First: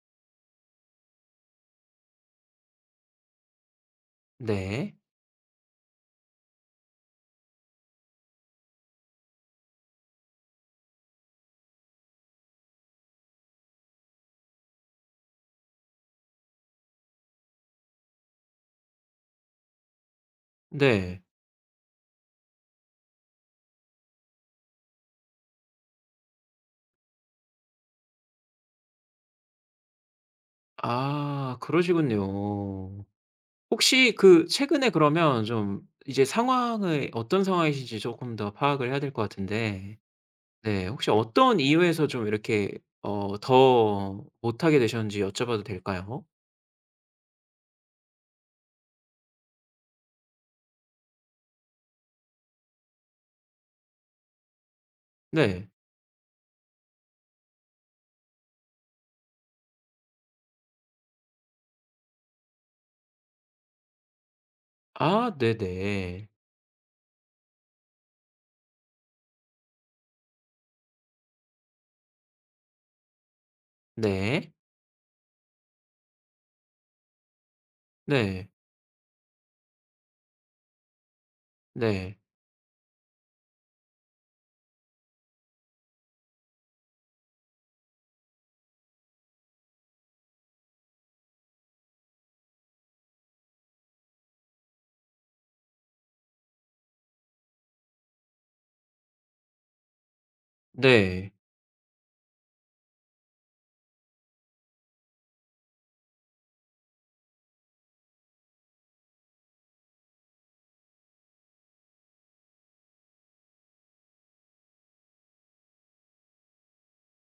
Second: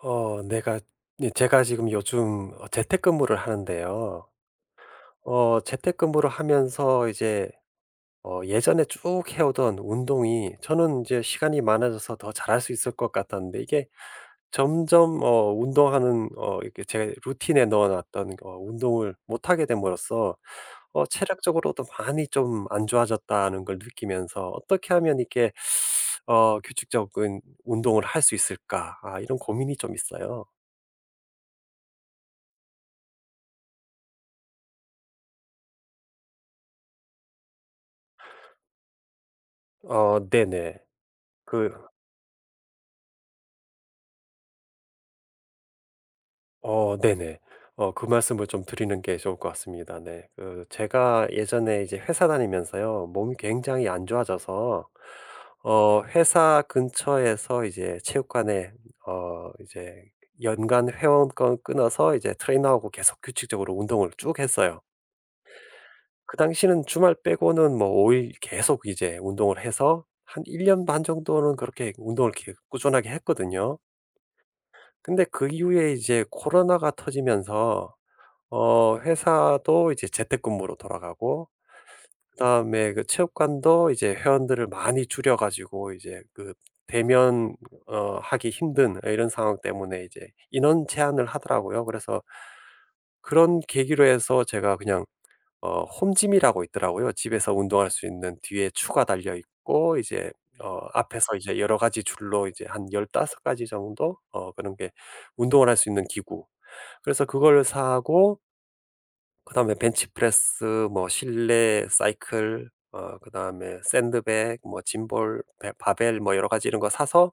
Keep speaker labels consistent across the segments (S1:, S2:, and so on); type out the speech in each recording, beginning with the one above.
S1: 어 내가 네 제가 지금 요즘 어 재택근무를 하는데요.
S2: 네.
S1: 어 재택근무를 하면서 이제 어 예전에 쭉 해오던 운동이 저는 이제 시간이 많아져서 더 잘할 수 있을 것 같았는데 이게 점점 어 운동하는 어 이렇게 제 루틴에 넣어 놨던 어 운동을 못 하게 됨으로써 '어
S2: 네.
S1: 체력적으로도 많이 좀 안 좋아졌다.' 하는 걸 느끼면서 '어떻게 하면 이게 어 규칙적인 운동을 할 수 있을까?' 아 이런 고민이 좀 있어요.
S2: 아 그러시군요. 혹시 그 최근에 그러면 좀 이제 상황이 어떤 상황이신지 쪼끔 더 파악을 해야 될 것 같은데
S1: 어 네네.
S2: 네 혹시 어떤
S1: 그
S2: 이유에서 좀 이렇게 어 더 못하게 되셨는지 여쭤 봐도 될까요?
S1: 어 네네. 어 그 말씀을 좀 드리는 게 좋을 것 같습니다. 네. 그 제가 예전에 이제 회사 다니면서요 몸이 굉장히 안 좋아져서
S2: 네.
S1: 어 회사 근처에서 이제 체육관에 어 이제 연간 회원권 끊어서 이제 트레이너하고 계속 규칙적으로 운동을 쭉 했어요.
S2: 아 네네.
S1: 그 당시는 주말 빼고는 뭐 5 일 계속 이제 운동을 해서 한 1 년 반 정도는 그렇게 운동을 계속 꾸준하게 했거든요.
S2: 네.
S1: 근데 그 이후에 이제 코로나가 터지면서
S2: 네.
S1: 어 회사도 이제 재택근무로 돌아가고
S2: 네.
S1: 그다음에 그 체육관도 이제 회원들을 많이 줄여 가지고 이제 그 대면 어 하기 힘든 이런 상황 때문에 이제 인원 제한을 하더라고요. 그래서 그런 계기로 해서 제가 그냥 어 홈짐이라고 있더라고요. 집에서 운동할 수 있는 뒤에 추가 달려있고 이제 어
S2: 네.
S1: 앞에서 이제 여러 가지 줄로 이제 한 15 가지 정도 어 그런 게 운동을 할 수 있는 기구. 그래서 그걸 사고 그다음에 벤치프레스, 뭐 실내 사이클, 어 그다음에 샌드백, 뭐 짐볼, 베 바벨 뭐 여러 가지 이런 거 사서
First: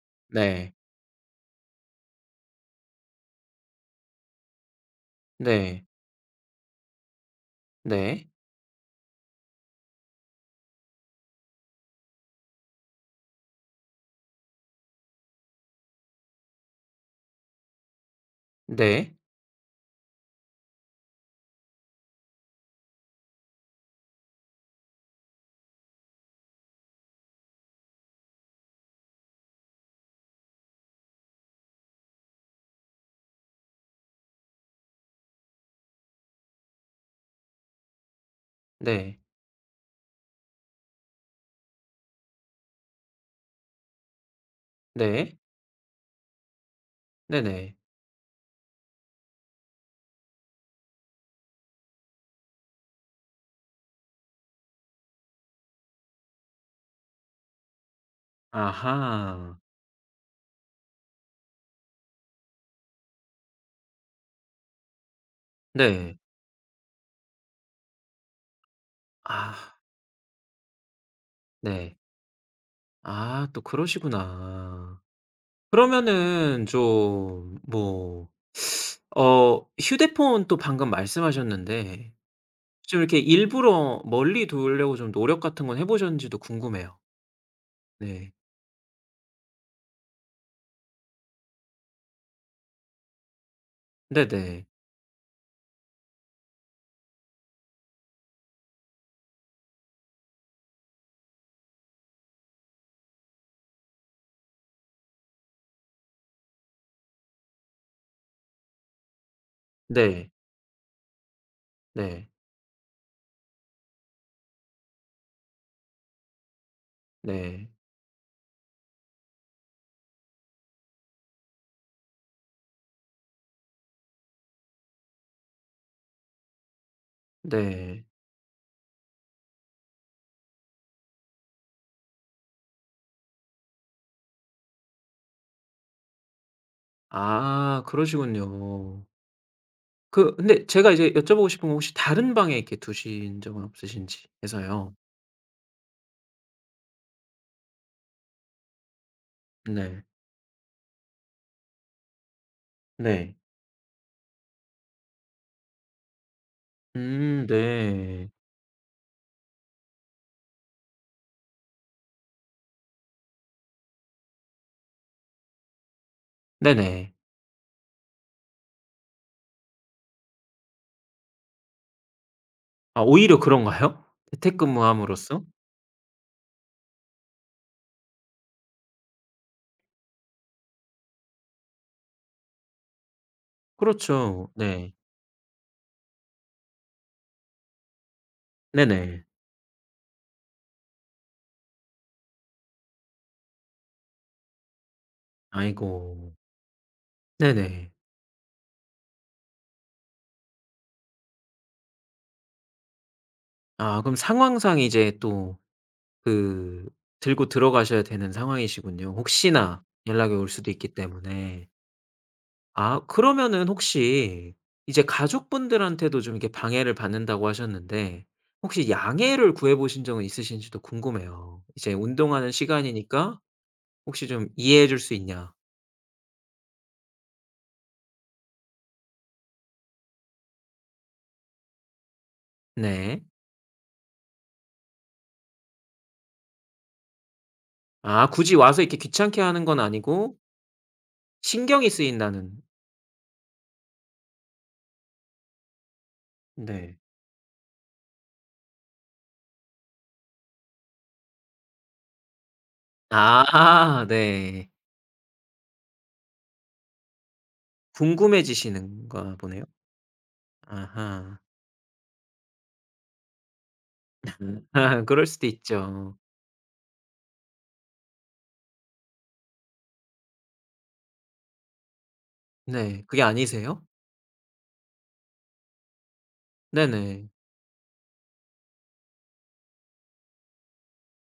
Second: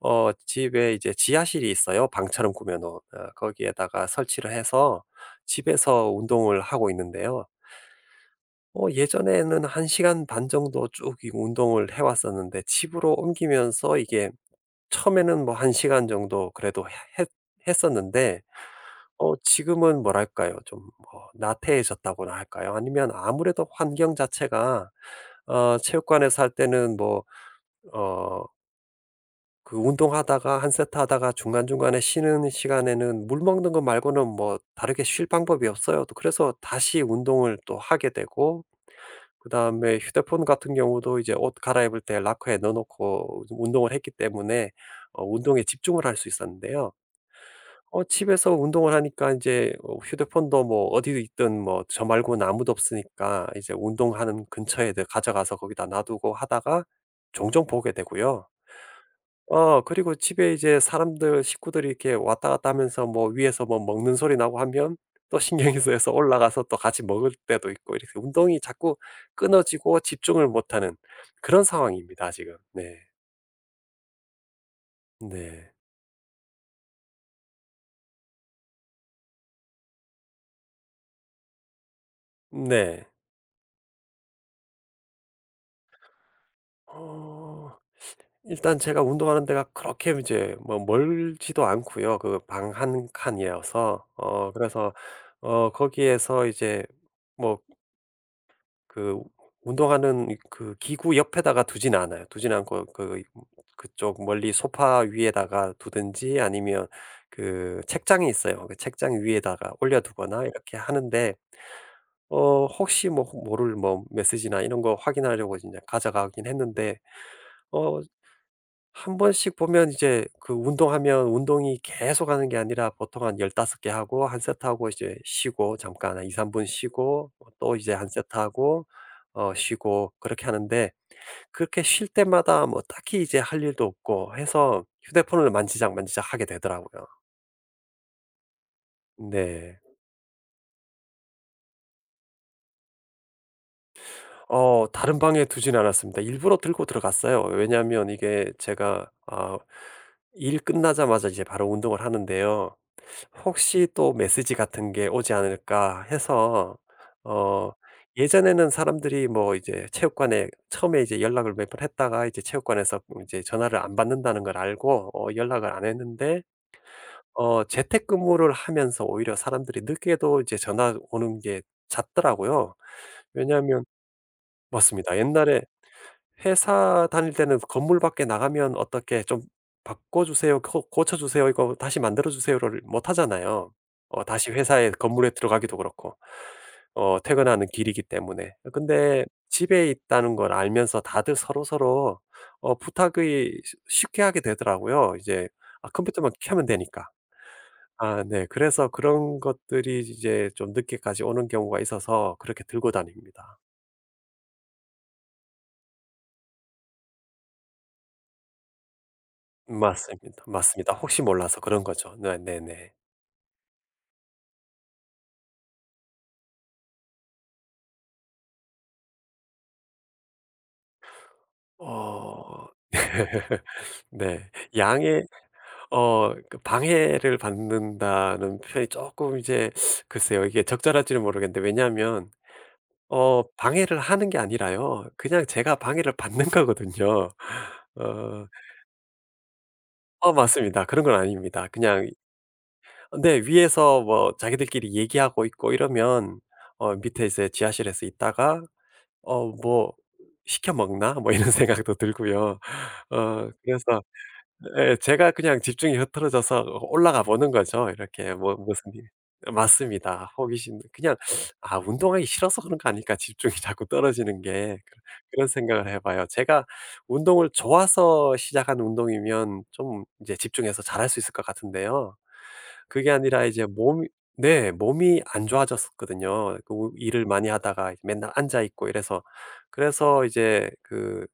S1: 어
S2: 네.
S1: 집에 이제 지하실이 있어요, 방처럼 꾸며 놓은. 어 거기에다가 설치를 해서
S2: 네.
S1: 집에서 운동을 하고 있는데요.
S2: 네.
S1: 어 예전에는 1 시간 반 정도 쭉 이 운동을 해 왔었는데 집으로 옮기면서 이게 처음에는 뭐 1 시간 정도 그래도 해 했 했었는데.
S2: 네.
S1: 어 지금은 뭐랄까요? 좀 뭐 나태해졌다고나 할까요? 아니면 아무래도 환경 자체가 어 체육관에서 할 때는 뭐 어 그 운동하다가 1 세트 하다가 중간중간에 쉬는 시간에는 물 먹는 거 말고는 뭐 다르게 쉴 방법이 없어요. 또 그래서 다시 운동을 또 하게 되고
S2: 네.
S1: 그다음에 휴대폰 같은 경우도 이제 옷 갈아입을 때 로커에 넣어 놓고 좀 운동을 했기 때문에 어
S2: 네.
S1: 운동에 집중을 할 수 있었는데요.
S2: 네네.
S1: 어 집에서 운동을 하니까 인제 어 휴대폰도 뭐 어디에 있든 뭐 저 말고는 아무도 없으니까 이제 운동하는 근처에 늘 가져가서 거기다 놔두고 하다가 종종 보게 되고요.
S2: 아하.
S1: 어 그리고 집에 이제 사람들 식구들이 이렇게 왔다 갔다 하면서 뭐 위에서 뭐 먹는 소리 나고 하면 또 신경이 쓰여서
S2: 네.
S1: 올라가서 또 같이 먹을 때도 있고 이렇게 운동이 자꾸
S2: 아.
S1: 끊어지고 집중을 못 하는 그런
S2: 네.
S1: 상황입니다, 지금. 네.
S2: 아 또 그러시구나.
S1: 네.
S2: 그러면은 좀 뭐 어 휴대폰 또 방금 말씀하셨는데 좀
S1: 네.
S2: 이렇게 일부러 멀리 두려고 좀 노력 같은 건 해 보셨는지도 궁금해요.
S1: 어.
S2: 네.
S1: 일단 제가 운동하는 데가 그렇게 이제 뭐 멀지도 않고요. 그 방 1 칸이어서. 어
S2: 네네.
S1: 그래서 어 거기에서 이제 뭐 ...그 운동하는 이 그 기구 옆에다가 두진 않아요. 두진 않고 그 이 그쪽 멀리 소파 위에다가 두든지 아니면 그 책장이 있어요. 그 책장 위에다가 올려
S2: 네.
S1: 두거나 이렇게 하는데.
S2: 네.
S1: 어 혹시 뭐 모를 뭐 메시지나 이런 거 확인하려고 인제 가져가긴 했는데.
S2: 네.
S1: 어 1 번씩 보면 이제 그 운동하면 운동이 계속하는 게 아니라 보통 한 15 개 하고 1 세트하고 이제 쉬고 잠깐 한 2-3 분 쉬고 뭐 또 이제 1
S2: 네.
S1: 세트 하고 어 쉬고 그렇게 하는데 그렇게 쉴 때마다 뭐 딱히 이제 할 일도 없고 해서 휴대폰을 만지작만지작하게 되더라고요.
S2: 아 그러시군요.
S1: 네.
S2: 그 근데 제가 이제 여쭤보고 싶은 건 혹시 다른 방에 이렇게 두신 적은 없으신지
S1: 어
S2: 해서요.
S1: 다른 방에 두진 않았습니다. 일부러 들고 들어갔어요. 왜냐하면 이게 제가 어
S2: 네.
S1: 일 끝나자마자 이제 바로 운동을 하는데요.
S2: 네.
S1: 혹시 또 메시지 같은 게 오지 않을까 해서.
S2: 음
S1: 어
S2: 네.
S1: 예전에는 사람들이 뭐 이제 체육관에 처음에 이제 연락을 몇 번 했다가 이제 체육관에서 음 이제 전화를 안 받는다는 걸 알고 어 연락을 안 했는데
S2: 네네.
S1: 어 재택근무를 하면서 오히려 사람들이 늦게도 이제 전화 오는 게 잦더라고요.
S2: 아 오히려
S1: 왜냐하면
S2: 그런가요?
S1: 맞습니다.
S2: 재택근무함으로써?
S1: 옛날에 회사 다닐 때는 건물 밖에 나가면 어떻게 좀 "바꿔 주세요, 고 고쳐 주세요, 이거 다시 만들어 주세요."를 못 하잖아요. 어
S2: 그렇죠.
S1: 다시 회사에
S2: 네.
S1: 건물에 들어가기도 그렇고. 어 퇴근하는 길이기 때문에. 어
S2: 네네.
S1: 근데 집에 있다는 걸 알면서 다들 서로서로 어 부탁이 쉬 쉽게 하게 되더라고요. 이제 아 컴퓨터만
S2: 아이고.
S1: 켜면 되니까.
S2: 네네.
S1: 아 네. 그래서 그런 것들이 이제 좀 늦게까지 오는 경우가 있어서 그렇게 들고 다닙니다.
S2: 아 그럼 상황상 이제 또 그 들고 들어가셔야 되는 상황이시군요, 혹시나 연락이
S1: 맞습니다,
S2: 올 수도 있기
S1: 맞습니다. 혹시 몰라서
S2: 때문에.
S1: 그런 거죠. 네네네.
S2: 아 그러면은 혹시 이제 가족분들한테도 좀 이렇게 방해를 받는다고 하셨는데 혹시 양해를 구해 보신 적은 있으신지도 궁금해요. 이제 "운동하는
S1: 어.
S2: 시간이니까 혹시 좀
S1: 네.
S2: 이해해 줄 수
S1: 양해
S2: 있냐?"
S1: 어 그 방해를 받는다는 표현이 쪼끔 이제 글쎄요. 이게 적절할지는 모르겠는데. 왜냐하면
S2: 네.
S1: 어 방해를 하는 게 아니라요 그냥 제가 방해를 받는 거거든요.
S2: 아
S1: 어.
S2: 굳이 와서 이렇게 귀찮게 하는 건
S1: 어
S2: 아니고
S1: 맞습니다. 그런 건 아닙니다.
S2: 신경이
S1: 그냥 이
S2: 쓰인다는
S1: 어 네 위에서 뭐 자기들끼리 얘기하고 있고 이러면 어
S2: 네.
S1: 밑에 이제 지하실에서 있다가 '어 뭐 시켜 먹나?' 뭐 이런 생각도 들고요. 어 그래서
S2: 아 네.
S1: 예 제가 그냥 집중이 흐트러져서 어 올라가 보는 거죠. 이렇게 뭐 무슨 일
S2: 궁금해지시는가
S1: 예
S2: 보네요.
S1: 맞습니다. 호기심 그냥
S2: 아하.
S1: '아 운동하기 싫어서 그런 거 아닐까? 집중이 자꾸 떨어지는 게.' 그런
S2: 그럴 수도
S1: 그런 생각을 해
S2: 있죠.
S1: 봐요. 제가 운동을 좋아서 시작한 운동이면 좀 인제 집중해서 잘할 수 있을 것 같은데요.
S2: 네
S1: 그게
S2: 그게
S1: 아니라 이제
S2: 아니세요?
S1: 몸이 네 몸이 안 좋아졌었거든요. 그 오 일을
S2: 네네.
S1: 많이 하다가 맨날 앉아 있고 이래서. 그래서 이제 그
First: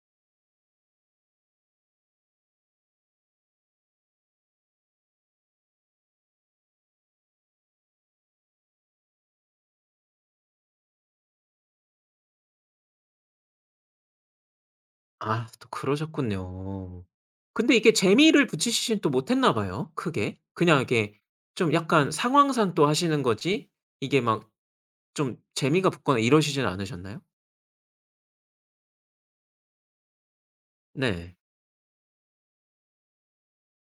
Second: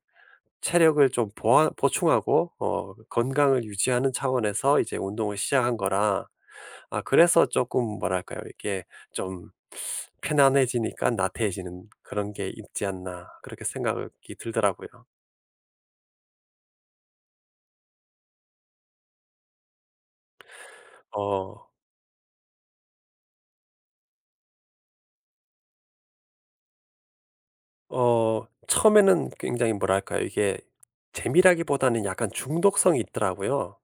S1: 체력을 좀 보완 보충하고 어 건강을 유지하는 차원에서 이제 운동을 시작한 거라 아 그래서 쪼끔 뭐랄까요? 이게 좀 '편안해지니깐 나태해지는 그런 게 있지 않나.' 그렇게 생각이 들더라고요.
S2: 아 또 그러셨군요. 근데 이게 재미를 붙이시지는 또 못했나 봐요 크게. 그냥 이렇게
S1: 어.
S2: 좀 약간 상황상 또 하시는 거지 이게 막 좀 재미가 붙거나 이러시지는 않으셨나요?
S1: 어 처음에는 굉장히 뭐랄까요, 이게
S2: 네.
S1: 재미라기보다는 약간 중독성이 있더라고요.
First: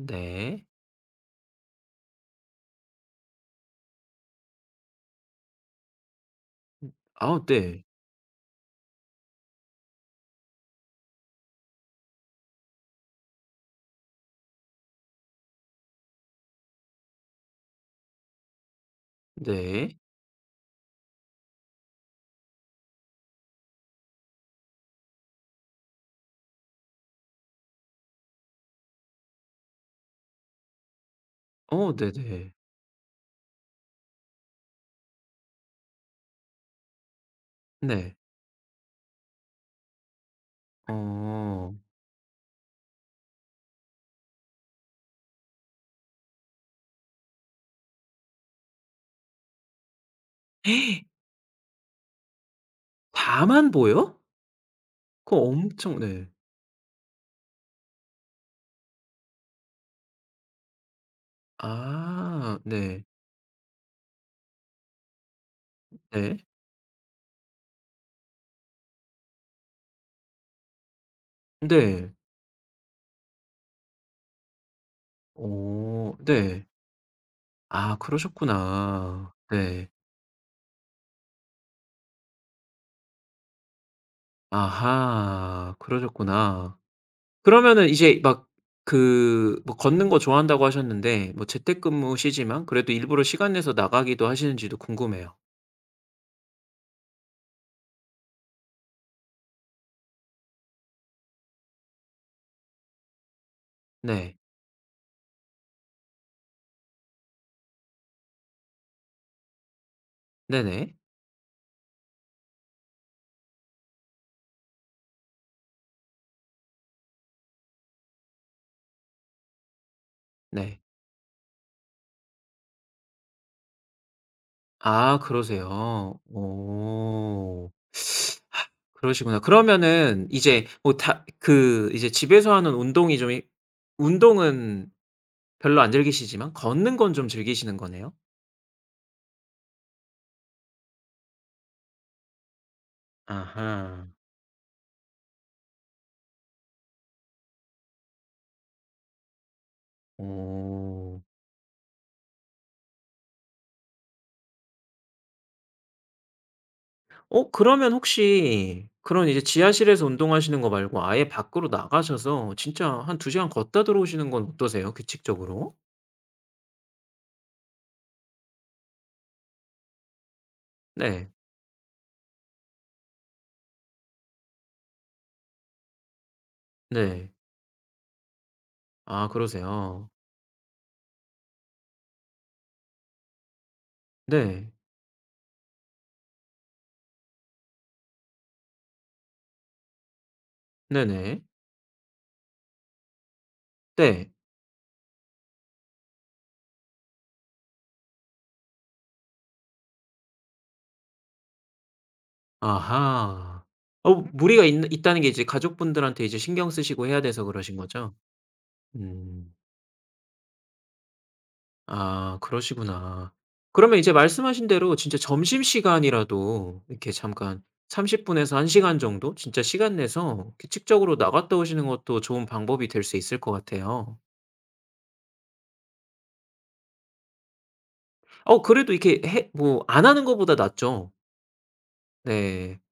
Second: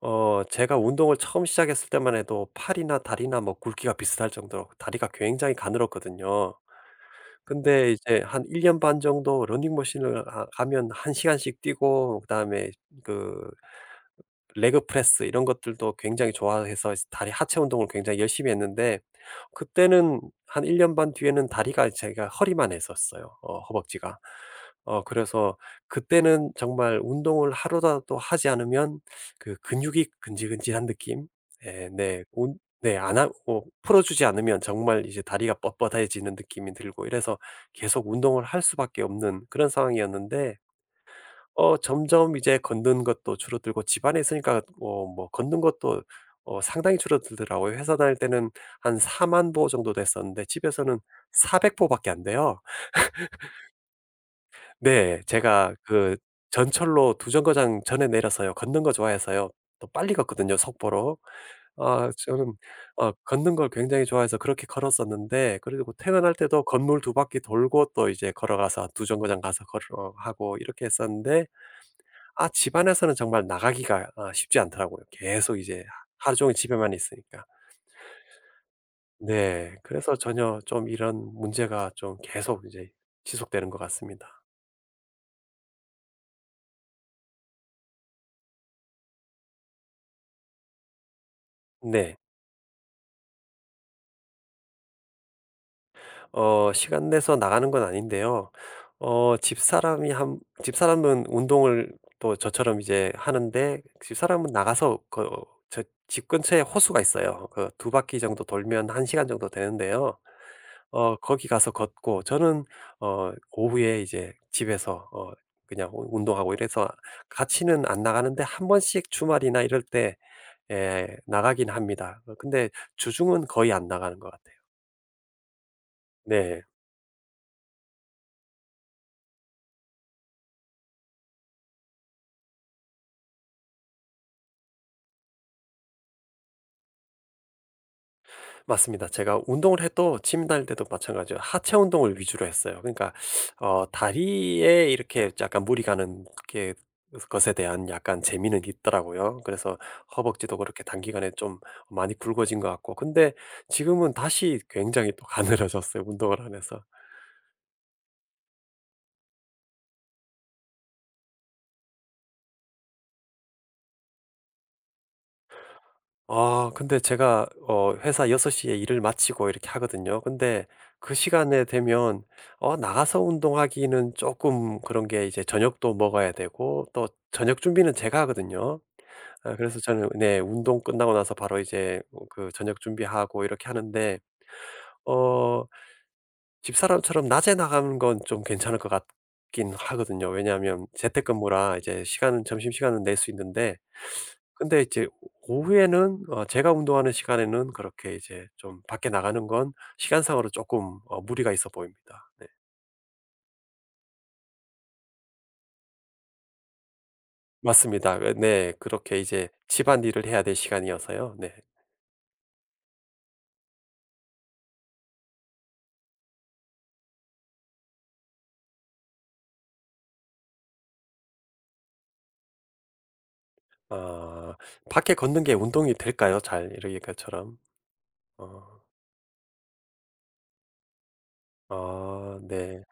S1: 어 제가 운동을 처음 시작했을 때만 해도 팔이나 다리나 뭐 굵기가 비슷할 정도로 다리가 굉장히 가늘었거든요.
S2: 음. 아 네.
S1: 근데 이제 한 1 년 반 정도 러닝 머신을 하 하면 1 시간씩 뛰고 그다음에 그 레그 프레스 이런 것들도 굉장히 좋아해서 다리 하체 운동을 굉장히 열심히 했는데
S2: 네.
S1: 그때는 한 1 년 반 뒤에는 다리가 제가 허리만 했었어요, 어 허벅지가. 어 그래서 그때는 정말 운동을 하루라도 하지 않으면 그 근육이 근질근질한 느낌? 예
S2: 어
S1: 네,
S2: 네네.
S1: 운 네, 안 하고 풀어주지 않으면 정말 이제 다리가 뻣뻣해지는 느낌이 들고 이래서 계속
S2: 네.
S1: 운동을 할 수밖에 없는 그런 상황이었는데,
S2: 어.
S1: 어 점점 이제 걷는 것도 줄어들고, 집 안에 있으니까 어 뭐 걷는 것도 어 상당히 줄어들더라고요. 회사 다닐 때는 한 40,000 보 정도 됐었는데, 집에서는 400 보밖에 안 돼요.
S2: 40,000 보요?
S1: 네,
S2: 그거
S1: 제가
S2: 엄청
S1: 그
S2: 네.
S1: 전철로 2 정거장 전에 내려서요 걷는 거 좋아해서요 또 빨리 걷거든요, 속보로. 어 저는
S2: 아 네.
S1: 어 걷는 걸 굉장히 좋아해서 그렇게 걸었었는데, 그리고 퇴근할
S2: 네.
S1: 때도 건물 2 바퀴 돌고 또 이제 걸어가서 2 정거장 가서 걸어가고 이렇게 했었는데,
S2: 네.
S1: 아 집안에서는 정말 나가기가 아 쉽지 않더라고요 계속 이제 하
S2: 어
S1: 하루 종일
S2: 네.
S1: 집에만 있으니까.
S2: 아 그러셨구나.
S1: 네.
S2: 네.
S1: 그래서 전혀 좀 이런 문제가 좀 계속 이제 지속되는 것 같습니다.
S2: 아하, 그러셨구나. 그러면은 이제 막 그 뭐 걷는 거 좋아한다고 하셨는데, 뭐
S1: 네.
S2: 재택근무시지만 그래도 일부러 시간 내서 나가기도 하시는지도 궁금해요.
S1: 어 시간 내서 나가는 건 아닌데요. 어 집사람이 함 집사람은 운동을 또 저처럼 이제 하는데
S2: 네.
S1: 집사람은 나가서 그 저 집 근처에 호수가 있어요. 그 2 바퀴 정도 돌면 1 시간 정도 되는데요.
S2: 네네.
S1: 어 거기 가서 걷고 저는 어 오후에 이제 집에서 어 그냥 운 운동하고 이래서 같이는 안 나가는데 1 번씩 주말이나 이럴 때
S2: 네.
S1: 예 나가긴 합니다. 어 근데 주중은 거의 안 나가는 것 같아요.
S2: 아 그러세요.
S1: 네.
S2: 어. 그러시구나. 그러면은 이제 뭐 다 그 이제 집에서 하는 운동이 좀 이 운동은 별로 안 즐기시지만 걷는 건 좀 즐기시는 거네요?
S1: 맞습니다. 제가 운동을 해도 짐 다닐 때도 마찬가지로 하체 운동을 위주로 했어요. 그러니까 어
S2: 아하.
S1: 다리에 이렇게 약간 무리 가는 게 것에 대한 약간 재미는 있더라고요. 그래서 허벅지도 그렇게
S2: 어.
S1: 단기간에 좀 많이 굵어진 것 같고. 근데 지금은 다시 굉장히 또 가늘어졌어요 운동을 안 해서.
S2: 어 그러면 혹시 그런 이제 지하실에서 운동하시는 거 말고 아예 밖으로 나가셔서 진짜 한 2 시간 걷다 들어오시는 건 어떠세요, 규칙적으로?
S1: 아 근데 제가 어 회사 6:00에 일을 마치고 이렇게 하거든요. 근데 그
S2: 네.
S1: 시간이 되면 어 나가서 운동하기는 쪼끔 그런 게 이제 저녁도 먹어야 되고 또
S2: 네.
S1: 저녁 준비는 제가 하거든요.
S2: 아
S1: 아 그래서
S2: 그러세요.
S1: 저녁 네 운동 끝나고 나서 바로 이제 음 그 저녁 준비하고 이렇게 하는데.
S2: 네.
S1: 어 집사람처럼 낮에 나가는 건 좀 괜찮을 것 같긴 하거든요. 왜냐하면
S2: 네네.
S1: 재택근무라 이제 시간은 점심시간은 낼 수 있는데
S2: 네.
S1: 근데 이제 오후에는 어 제가 운동하는 시간에는 그렇게 이제 좀 밖에 나가는 건 시간상으로 쪼끔 어 무리가 있어 보입니다. 네.
S2: 아하. 어 무리가 있는 있다는 게 이제 가족분들한테 이제 신경 쓰시고 해야 돼서 그러신 거죠?
S1: 맞습니다. 예 네. 그렇게
S2: 음.
S1: 이제 집안일을 해야 될 시간이어서요. 네.
S2: 아 그러시구나. 그러면 이제 말씀하신 대로 진짜 점심시간이라도 이렇게 잠깐 30 분에서 1 시간 정도 진짜 시간 내서 규칙적으로 나갔다 오시는 것도 좋은 방법이 될 수 있을 것 같아요.
S1: 아 밖에 걷는 게 운동이 될까요 잘? 이러 이렇게처럼?
S2: 아오
S1: 아.
S2: 그래도 이렇게 해 뭐 안 하는 거보다 낫죠.
S1: 아
S2: 네.
S1: 네.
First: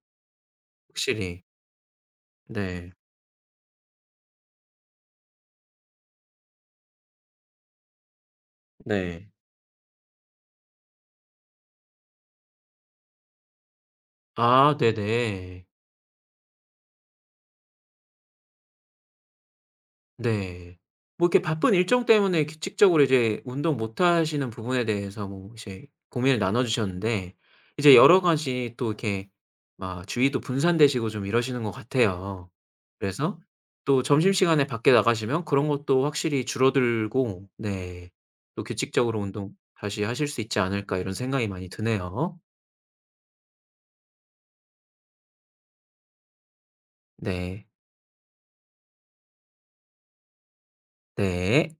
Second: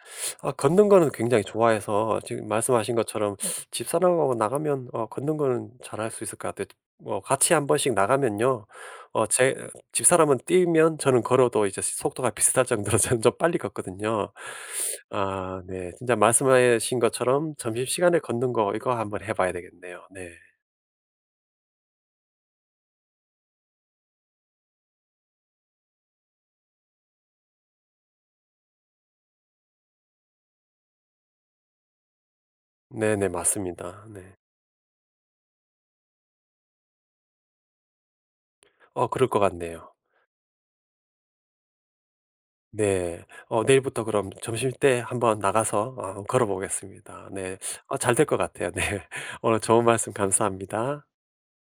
S1: 아 걷는 거는
S2: 확실히.
S1: 굉장히 좋아해서 지금
S2: 네.
S1: 말씀하신 것처럼 집사람하고 나가면 어 걷는 거는 잘할 수 있을 것 같아요. 뭐 같이 1 번씩 나가면요 어
S2: 네.
S1: 제 집사람은 뛰면 저는 걸어도 이제 속도가 비슷할 정도로 저는 좀 빨리 걷거든요.
S2: 아
S1: 아
S2: 네네.
S1: 네. 진짜 말씀하신 것처럼 점심시간에 걷는 거 이거 한번 해 봐야 되겠네요. 네.
S2: 네. 뭐 이렇게 바쁜 일정 때문에 규칙적으로 이제 운동 못 하시는 부분에 대해서 뭐 이제 고민을 나눠 주셨는데, 이제 여러가지 또 이렇게 막 주위도 분산되시고 좀 이러시는 것 같아요.
S1: 네네
S2: 그래서 또
S1: 맞습니다. 네.
S2: 점심시간에 밖에 나가시면 그런 것도 확실히 줄어들고 네 또
S1: 어
S2: 규칙적으로
S1: 그럴 것
S2: 운동
S1: 같네요.
S2: 다시 하실 수 있지 않을까 이런 생각이 많이 드네요.
S1: 네. 어 내일부터 그럼 점심 때 한번 나가서 어 걸어 보겠습니다. 네.
S2: 네.
S1: 아 잘될 것 같아요. 네. 오늘 좋은 말씀 감사합니다.
S2: 네.